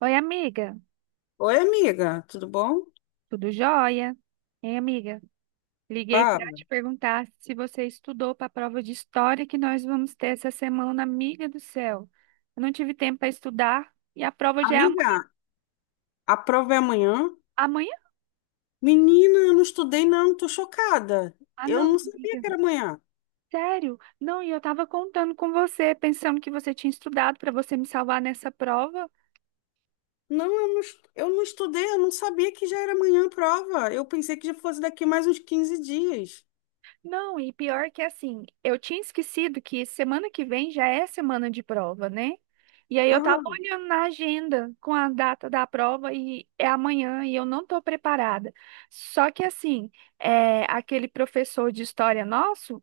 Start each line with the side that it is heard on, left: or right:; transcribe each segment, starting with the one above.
right: Oi, amiga.
left: Oi, amiga, tudo bom?
right: Tudo jóia? Hein, amiga? Liguei para
left: Fala.
right: te perguntar se você estudou para a prova de história que nós vamos ter essa semana, amiga do céu. Eu não tive tempo para estudar e a prova já é amanhã.
left: Amiga, a prova é amanhã?
right: Amanhã?
left: Menina, eu não estudei, não, tô chocada.
right: Ah,
left: Eu
right: não,
left: não sabia
right: amiga.
left: que era amanhã.
right: Sério? Não, e eu estava contando com você, pensando que você tinha estudado para você me salvar nessa prova.
left: Não, eu não estudei, eu não sabia que já era amanhã a prova. Eu pensei que já fosse daqui mais uns 15 dias.
right: Não, e pior que assim, eu tinha esquecido que semana que vem já é semana de prova, né? E aí eu tava
left: Aham,
right: olhando na agenda com a data da prova e é amanhã e eu não tô preparada. Só que assim, é, aquele professor de história nosso,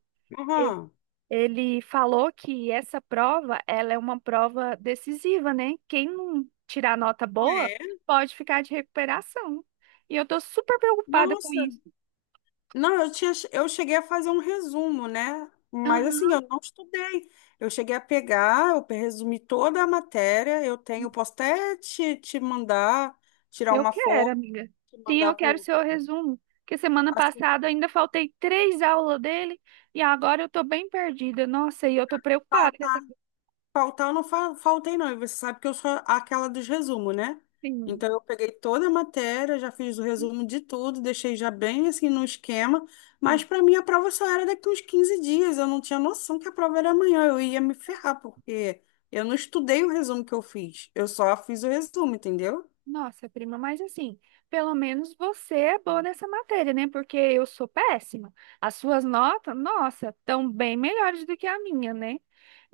right: e-
left: aham.
right: ele falou que essa prova, ela é uma prova decisiva, né? Quem não tirar nota
left: Ah,
right: boa
left: é?
right: pode ficar de recuperação. E eu tô super preocupada com
left: Nossa.
right: isso.
left: Não, eu cheguei a fazer um resumo, né? Mas assim, eu não estudei. Eu resumi toda a matéria. Eu posso até te mandar, tirar
right: Eu
left: uma
right: quero,
left: foto,
right: amiga.
left: te
right: Sim,
left: mandar
right: eu quero
left: por.
right: seu resumo. Porque semana
left: Assim,
right: passada eu ainda faltei três aulas dele e agora eu tô bem perdida. Nossa, e eu tô preocupada com
left: tá,
right: essa
left: faltar eu não faltei não, e você sabe que eu sou aquela dos resumos, né?
right: prima.
left: Então eu peguei toda a matéria, já fiz o resumo de tudo, deixei já bem assim no esquema, mas
right: Sim.
left: para mim a prova só era daqui uns 15 dias, eu não tinha noção que a prova era amanhã, eu ia me ferrar, porque eu não estudei o resumo que eu fiz, eu só fiz o resumo, entendeu?
right: Nossa, prima, mas assim, pelo menos você é boa nessa matéria, né? Porque eu sou péssima. As suas notas, nossa, estão bem melhores do que a minha, né?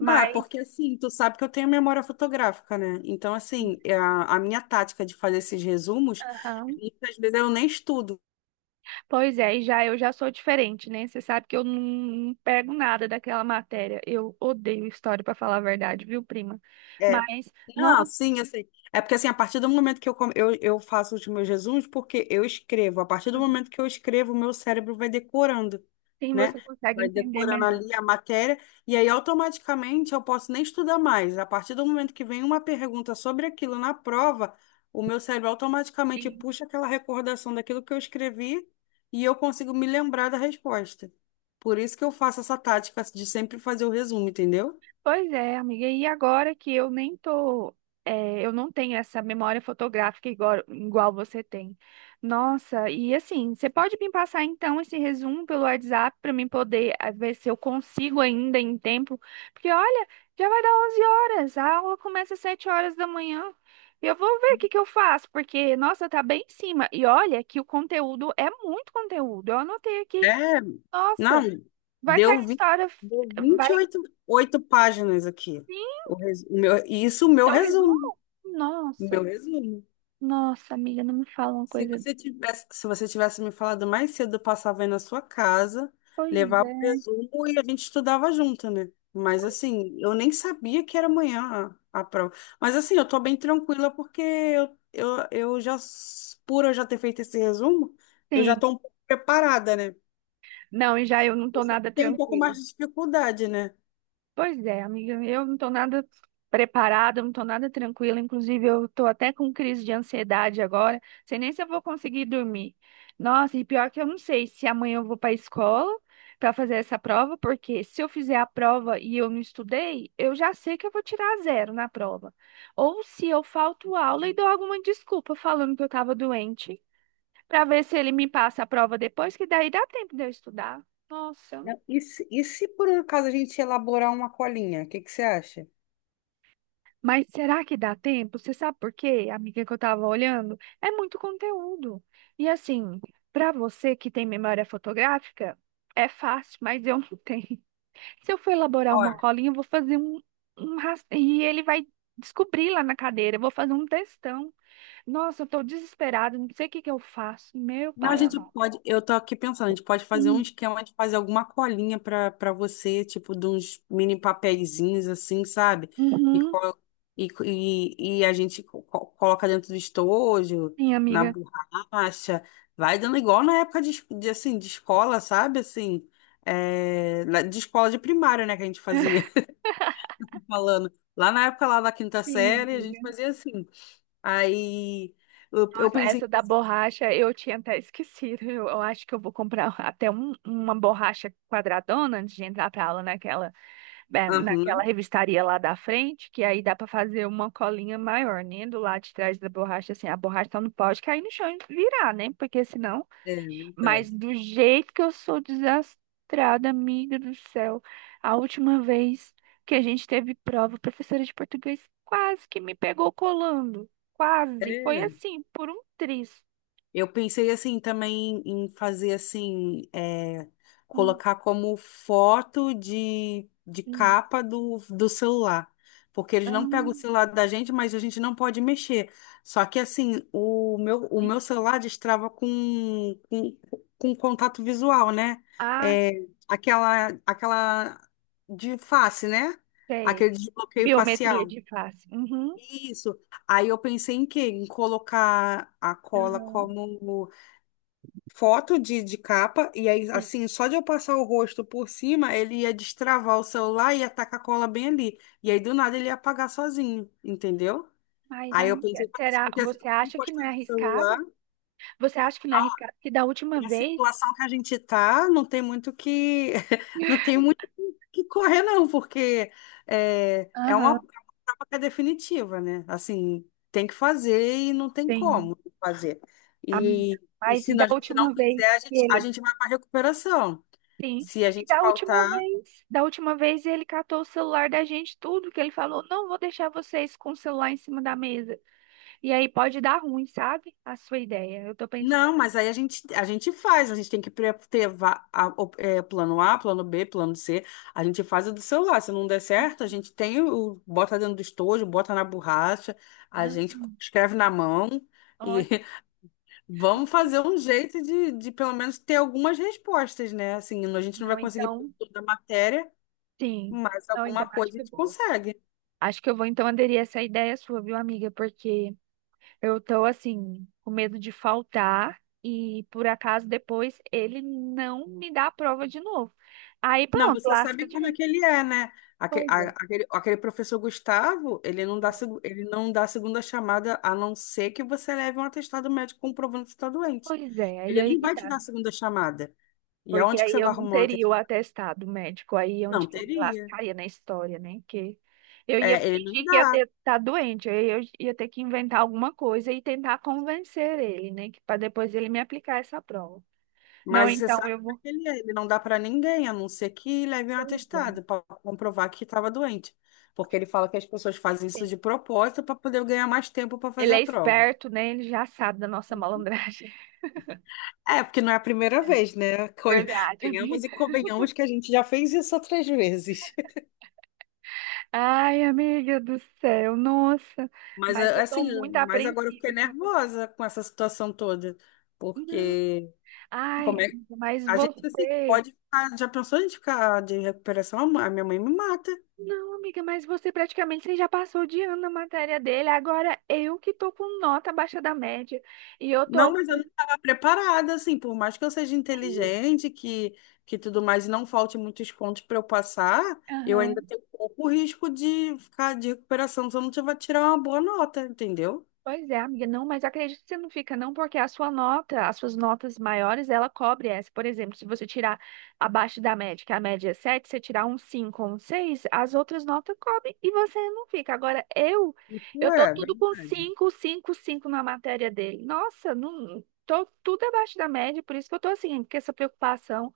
left: Não, é porque assim, tu sabe que eu tenho memória fotográfica, né? Então, assim, a minha tática de fazer esses resumos,
right: aham.
left: muitas vezes eu nem estudo.
right: Pois é, e já eu já sou diferente, né? Você sabe que eu não pego nada daquela matéria. Eu odeio história, para falar a verdade, viu, prima?
left: é,
right: Mas,
left: Não,
right: nossa,
left: sim, assim. É porque assim, a partir do momento que eu faço os meus resumos, porque eu escrevo, a partir do momento que eu escrevo, o meu cérebro vai decorando,
right: assim
left: né?
right: você consegue
left: Vai
right: entender
left: decorando
right: melhor.
left: ali a matéria, e aí automaticamente eu posso nem estudar mais. A partir do momento que vem uma pergunta sobre aquilo na prova, o meu cérebro automaticamente puxa aquela recordação daquilo que eu escrevi e eu consigo me lembrar da resposta. Por isso que eu faço essa tática de sempre fazer o resumo, entendeu?
right: Pois é, amiga. E agora que eu nem tô, eu não tenho essa memória fotográfica igual você tem. Nossa, e assim, você pode me passar então esse resumo pelo WhatsApp para mim poder ver se eu consigo ainda em tempo? Porque olha, já vai dar 11 horas, a aula começa às 7 horas da manhã. E eu vou ver o que que eu faço, porque nossa, tá bem em cima. E olha que o conteúdo é muito conteúdo. Eu anotei aqui.
left: É, não,
right: Nossa, vai
left: deu,
right: cair
left: vi-
right: história,
left: deu
right: vai.
left: 28 oito páginas aqui.
right: Sim,
left: O res- o meu, e isso o meu
right: seu
left: resumo.
right: resumo?
left: O
right: Nossa,
left: meu resumo.
right: nossa, amiga, não me fala uma
left: Se
right: coisa.
left: você tivesse, se você tivesse me falado mais cedo, eu passava aí na sua casa,
right: Pois
left: levava o
right: é.
left: resumo e a gente estudava junto, né? Mas assim, eu nem sabia que era amanhã a prova. Mas assim, eu tô bem tranquila porque por eu já ter feito esse resumo, eu já
right: Sim.
left: tô um pouco preparada, né?
right: Não, e já eu não tô
left: Você que
right: nada
left: tem um pouco
right: tranquila.
left: mais de dificuldade, né?
right: Pois é, amiga, eu não estou nada preparada, eu não estou nada tranquila, inclusive eu estou até com crise de ansiedade agora, sei nem se eu vou conseguir dormir. Nossa, e pior que eu não sei se amanhã eu vou para a escola para fazer essa prova, porque se eu fizer a prova e eu não estudei, eu já sei que eu vou tirar zero na prova. Ou se eu falto aula e dou alguma desculpa falando que eu estava doente, para ver se ele me passa a prova depois, que daí dá tempo de eu estudar. Nossa.
left: Não, e se, e se por um acaso a gente elaborar uma colinha, o que que você acha?
right: Mas será que dá tempo? Você sabe por quê, amiga, que eu estava olhando? É muito conteúdo. E assim, para você que tem memória fotográfica, é fácil, mas eu não tenho. Se eu for elaborar
left: Olha,
right: uma colinha, eu vou fazer e ele vai descobrir lá na cadeira. Eu vou fazer um textão. Nossa, eu tô desesperada, não sei o que que eu faço. Meu
left: não, a
right: pai
left: gente
right: amado.
left: pode, eu tô aqui pensando, a gente pode fazer um
right: Hum,
left: esquema de fazer alguma colinha para você, tipo de uns mini papeizinhos assim, sabe? E,
right: uhum,
left: co- e, e a gente coloca dentro do estojo,
right: sim,
left: na
right: amiga.
left: borracha, vai dando igual na época de, assim, de escola, sabe? Assim, de escola de primário, né, que a gente fazia, falando. Lá na época lá da quinta
right: Sim,
left: série, a gente
right: amiga.
left: fazia assim. Aí eu
right: Nossa,
left: pensei
right: essa
left: em
right: da
left: fazer.
right: borracha eu tinha até esquecido. Eu acho que eu vou comprar até uma borracha quadradona antes de entrar pra aula naquela
left: Aham,
right: revistaria lá da frente, que aí dá pra fazer uma colinha maior, né? Do lado de trás da borracha, assim, a borracha só não pode cair no chão e virar, né? Porque senão
left: é
right: mas
left: verdade.
right: do jeito que eu sou desastrada, amiga do céu. A última vez que a gente teve prova, a professora de português quase que me pegou colando. Quase. Foi
left: É.
right: assim, por um triz.
left: Eu pensei assim também em fazer assim,
right: Um,
left: colocar como foto de
right: um,
left: capa do, do celular. Porque eles não pegam o
right: um,
left: celular da gente, mas a gente não pode mexer. Só que assim, o meu, o
right: sim.
left: meu celular destrava com contato visual, né?
right: Ah,
left: É, aquela de face, né?
right: sei.
left: Aquele desbloqueio
right: Biometria
left: facial.
right: de face. Uhum.
left: Isso. Aí eu pensei em quê? Em colocar a cola
right: Aham.
left: como foto de capa, e aí,
right: Sim.
left: assim, só de eu passar o rosto por cima, ele ia destravar o celular e ia tacar a cola bem ali. E aí, do nada, ele ia apagar sozinho, entendeu?
right: Mas,
left: Aí eu
right: amiga,
left: pensei, "Mas isso
right: será?
left: porque assim, eu
right: Você
left: tô
right: acha que não
left: encostando
right: é
left: no celular.
right: arriscado? Você acha que não é arriscado? Que da última
left: Na
right: vez.
left: situação que a gente tá, não tem muito que não tem muito que correr não, porque é, é uma é
right: Aham,
left: uma prova que é definitiva, né? Assim, tem que fazer e não tem
right: tenho.
left: como fazer.
right: Amiga.
left: E, e
right: Mas
left: se
right: e da
left: a gente não
right: última
left: fizer,
right: vez
left: a
right: que
left: gente, a
right: ele
left: gente vai para recuperação.
right: sim.
left: Se a
right: E
left: gente faltar,
right: da última vez ele catou o celular da gente, tudo que ele falou, não vou deixar vocês com o celular em cima da mesa. E aí pode dar ruim, sabe? A sua ideia. Eu tô pensando,
left: não, mas aí a gente faz, a gente tem que pre- ter va- a- o- é, plano A, plano B, plano C. A gente faz o do celular. Se não der certo, a gente tem o- bota dentro do estojo, bota na borracha, a
right: ah,
left: gente escreve na mão e
right: ótimo.
left: vamos fazer um jeito de pelo menos ter algumas respostas, né? Assim, a gente não
right: Não,
left: vai conseguir
right: então,
left: toda a matéria,
right: sim.
left: mas
right: Não,
left: alguma
right: então acho
left: coisa a
right: que eu
left: gente
right: vou.
left: consegue.
right: Acho que eu vou então aderir a essa ideia sua, viu, amiga? Porque eu tô assim, com medo de faltar e por acaso depois ele não me dá a prova de novo. Aí
left: Não,
right: pronto,
left: você
right: lasca
left: sabe
right: de
left: como é
right: vez.
left: que ele é, né? Aque-
right: Pois
left: a-
right: é.
left: Aquele, aquele professor Gustavo, ele não dá,
right: Então
left: segu- ele não dá segunda chamada a não ser que você leve um atestado médico comprovando que você está doente.
right: pois é, e
left: Ele
right: aí
left: não
right: que
left: vai te
right: tá.
left: dar segunda chamada. E
right: Porque
left: aonde que
right: aí
left: você vai
right: eu não
left: arrumar um
right: teria
left: atestado?
right: o atestado médico, aí é onde
left: Não
right: que eu me
left: teria.
right: lascaria na história, né? Que eu ia
left: É, ele não
right: fingir que ia
left: dá.
right: ter, tá doente, aí eu ia ter que inventar alguma coisa e tentar convencer ele, né? Que para depois ele me aplicar essa prova. Não,
left: Mas você
right: então
left: sabe
right: eu
left: como é
right: vou.
left: que ele é. Ele não dá para ninguém, a não ser que leve um
right: Pois é.
left: atestado para comprovar que estava doente. Porque ele fala que as pessoas fazem isso
right: Sim.
left: de propósito para poder ganhar mais tempo para fazer
right: Ele
left: a
right: é
left: prova.
right: esperto, né? Ele já sabe da nossa malandragem.
left: É, porque não é a primeira
right: É.
left: vez, né?
right: Verdade,
left: Venhamos e
right: amiga.
left: convenhamos que a gente já fez isso outras vezes.
right: Ai, amiga do céu, nossa.
left: Mas
right: Mas
left: é,
right: eu
left: assim,
right: tô muito
left: mas agora eu
right: apreensiva.
left: fiquei
right: Assim,
left: nervosa com essa situação toda,
right: tô-
left: porque
right: ai,
left: como é
right: amiga, mas
left: a gente assim,
right: você.
left: pode ficar, já pensou em ficar de recuperação? A minha mãe me mata.
right: Não, amiga, mas você praticamente você já passou de ano na matéria dele. Agora eu que tô com nota abaixo da média. E eu
left: Não,
right: tô
left: mas eu não
right: com.
left: estava preparada, assim, por mais que eu seja inteligente, que tudo mais, e não falte muitos pontos para eu passar, eu ainda
right: Aham.
left: tenho pouco risco de ficar de recuperação se eu não tiver tirar uma boa nota, entendeu?
right: Pois é, amiga, não, mas acredito que você não fica, não, porque a sua nota, as suas notas maiores, ela cobre essa. Por exemplo, se você tirar abaixo da média, que a média é 7 você tirar um 5 ou um 6 as outras notas cobrem e você não fica. Agora,
left: É,
right: eu tô
left: é
right: tudo com
left: verdade.
right: 5 5 5 na matéria dele. Nossa, não, tô tudo abaixo da média, por isso que eu tô assim, com essa preocupação.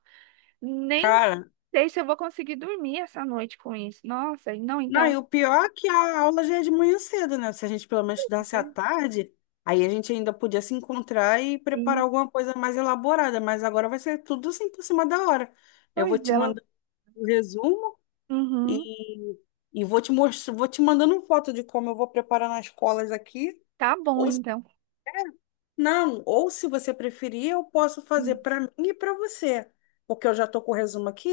right: Nem
left: Cara,
right: sei se eu vou conseguir dormir essa noite com isso. Nossa, não,
left: não,
right: então,
left: e o pior é que a aula já é de manhã cedo, né? Se a gente pelo menos estudasse à tarde, aí a gente ainda podia se encontrar e preparar
right: sim.
left: alguma coisa mais elaborada, mas agora vai ser tudo assim por cima da hora. Eu
right: Pois
left: vou te
right: ela.
left: mandar o resumo
right: Uhum.
left: e, e vou te mostrar, vou te mandando foto de como eu vou preparar nas colas aqui.
right: Tá bom, então.
left: Não, ou se você preferir, eu posso fazer para mim e para você, porque eu já estou com o resumo aqui.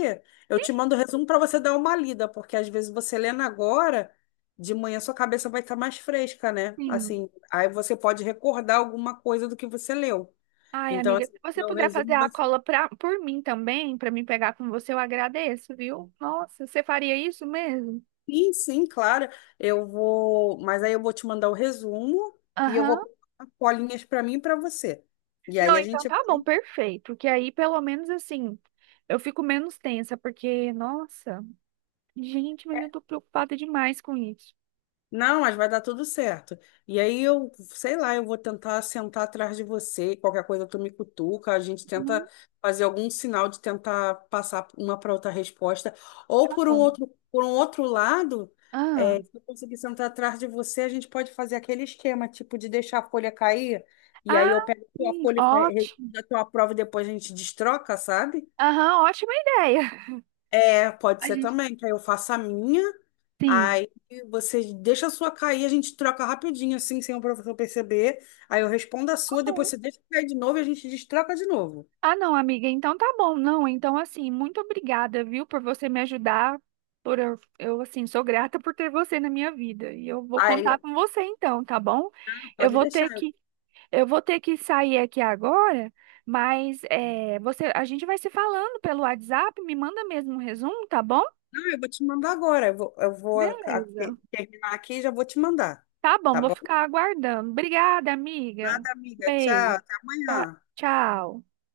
left: Eu te mando o resumo para você dar uma lida, porque às vezes você lendo agora, de manhã sua cabeça vai estar mais fresca, né?
right: Sim.
left: Assim, aí você pode recordar alguma coisa do que você leu.
right: Ai,
left: Então,
right: amiga,
left: assim,
right: se você
left: meu
right: puder fazer
left: resumo
right: a
left: vai ser.
right: cola pra, por mim também, pra mim pegar com você, eu agradeço, viu? Nossa, você faria isso mesmo?
left: Sim, sim, claro. Eu vou, mas aí eu vou te mandar o resumo e eu vou
right: Aham.
left: pegar colinhas para mim e para você. E aí
right: Não,
left: a
right: então
left: gente
right: tá
left: vai
right: bom, perfeito. Que aí, pelo menos assim, eu fico menos tensa, porque, nossa, gente, mas eu tô preocupada demais com isso.
left: não, mas vai dar tudo certo. E aí eu, sei lá, eu vou tentar sentar atrás de você, qualquer coisa tu me cutuca, a gente tenta
right: Uhum,
left: fazer algum sinal de tentar passar uma para outra resposta, ou
right: tá bom.
left: por um outro lado,
right: Ah,
left: é, se eu conseguir sentar atrás de você, a gente pode fazer aquele esquema, tipo de deixar a folha cair, e aí
right: ah,
left: eu pego a tua
right: sim,
left: folha, e
right: ótimo.
left: a tua prova e depois a gente destroca, sabe?
right: Aham, ótima ideia.
left: É, pode
right: A
left: ser
right: gente,
left: também, que aí eu faço a minha.
right: sim.
left: Aí você deixa a sua cair, a gente troca rapidinho, assim, sem o professor perceber. Aí eu respondo a
right: Tá
left: sua, depois
right: bom.
left: você deixa cair de novo e a gente destroca de novo.
right: Ah, não, amiga, então tá bom. Não, então assim, muito obrigada, viu, por você me ajudar. Por eu, assim, sou grata por ter você na minha vida. E eu vou
left: Aí, "Ah,
right: contar com você então, tá bom? Eu
left: pode
right: vou
left: deixar.
right: ter
left: Eu,
right: que, eu vou ter que sair aqui agora, mas é, você, a gente vai se falando pelo WhatsApp, me manda mesmo um resumo, tá bom?
left: não, eu vou te mandar agora. Eu vou a-
right: Beleza.
left: terminar aqui e já vou te mandar.
right: Tá bom,
left: Tá
right: vou
left: bom?
right: ficar aguardando. Obrigada, amiga.
left: Nada, amiga. Tchau.
right: Beijo.
left: Até
right: Tá-
left: amanhã.
right: Tchau.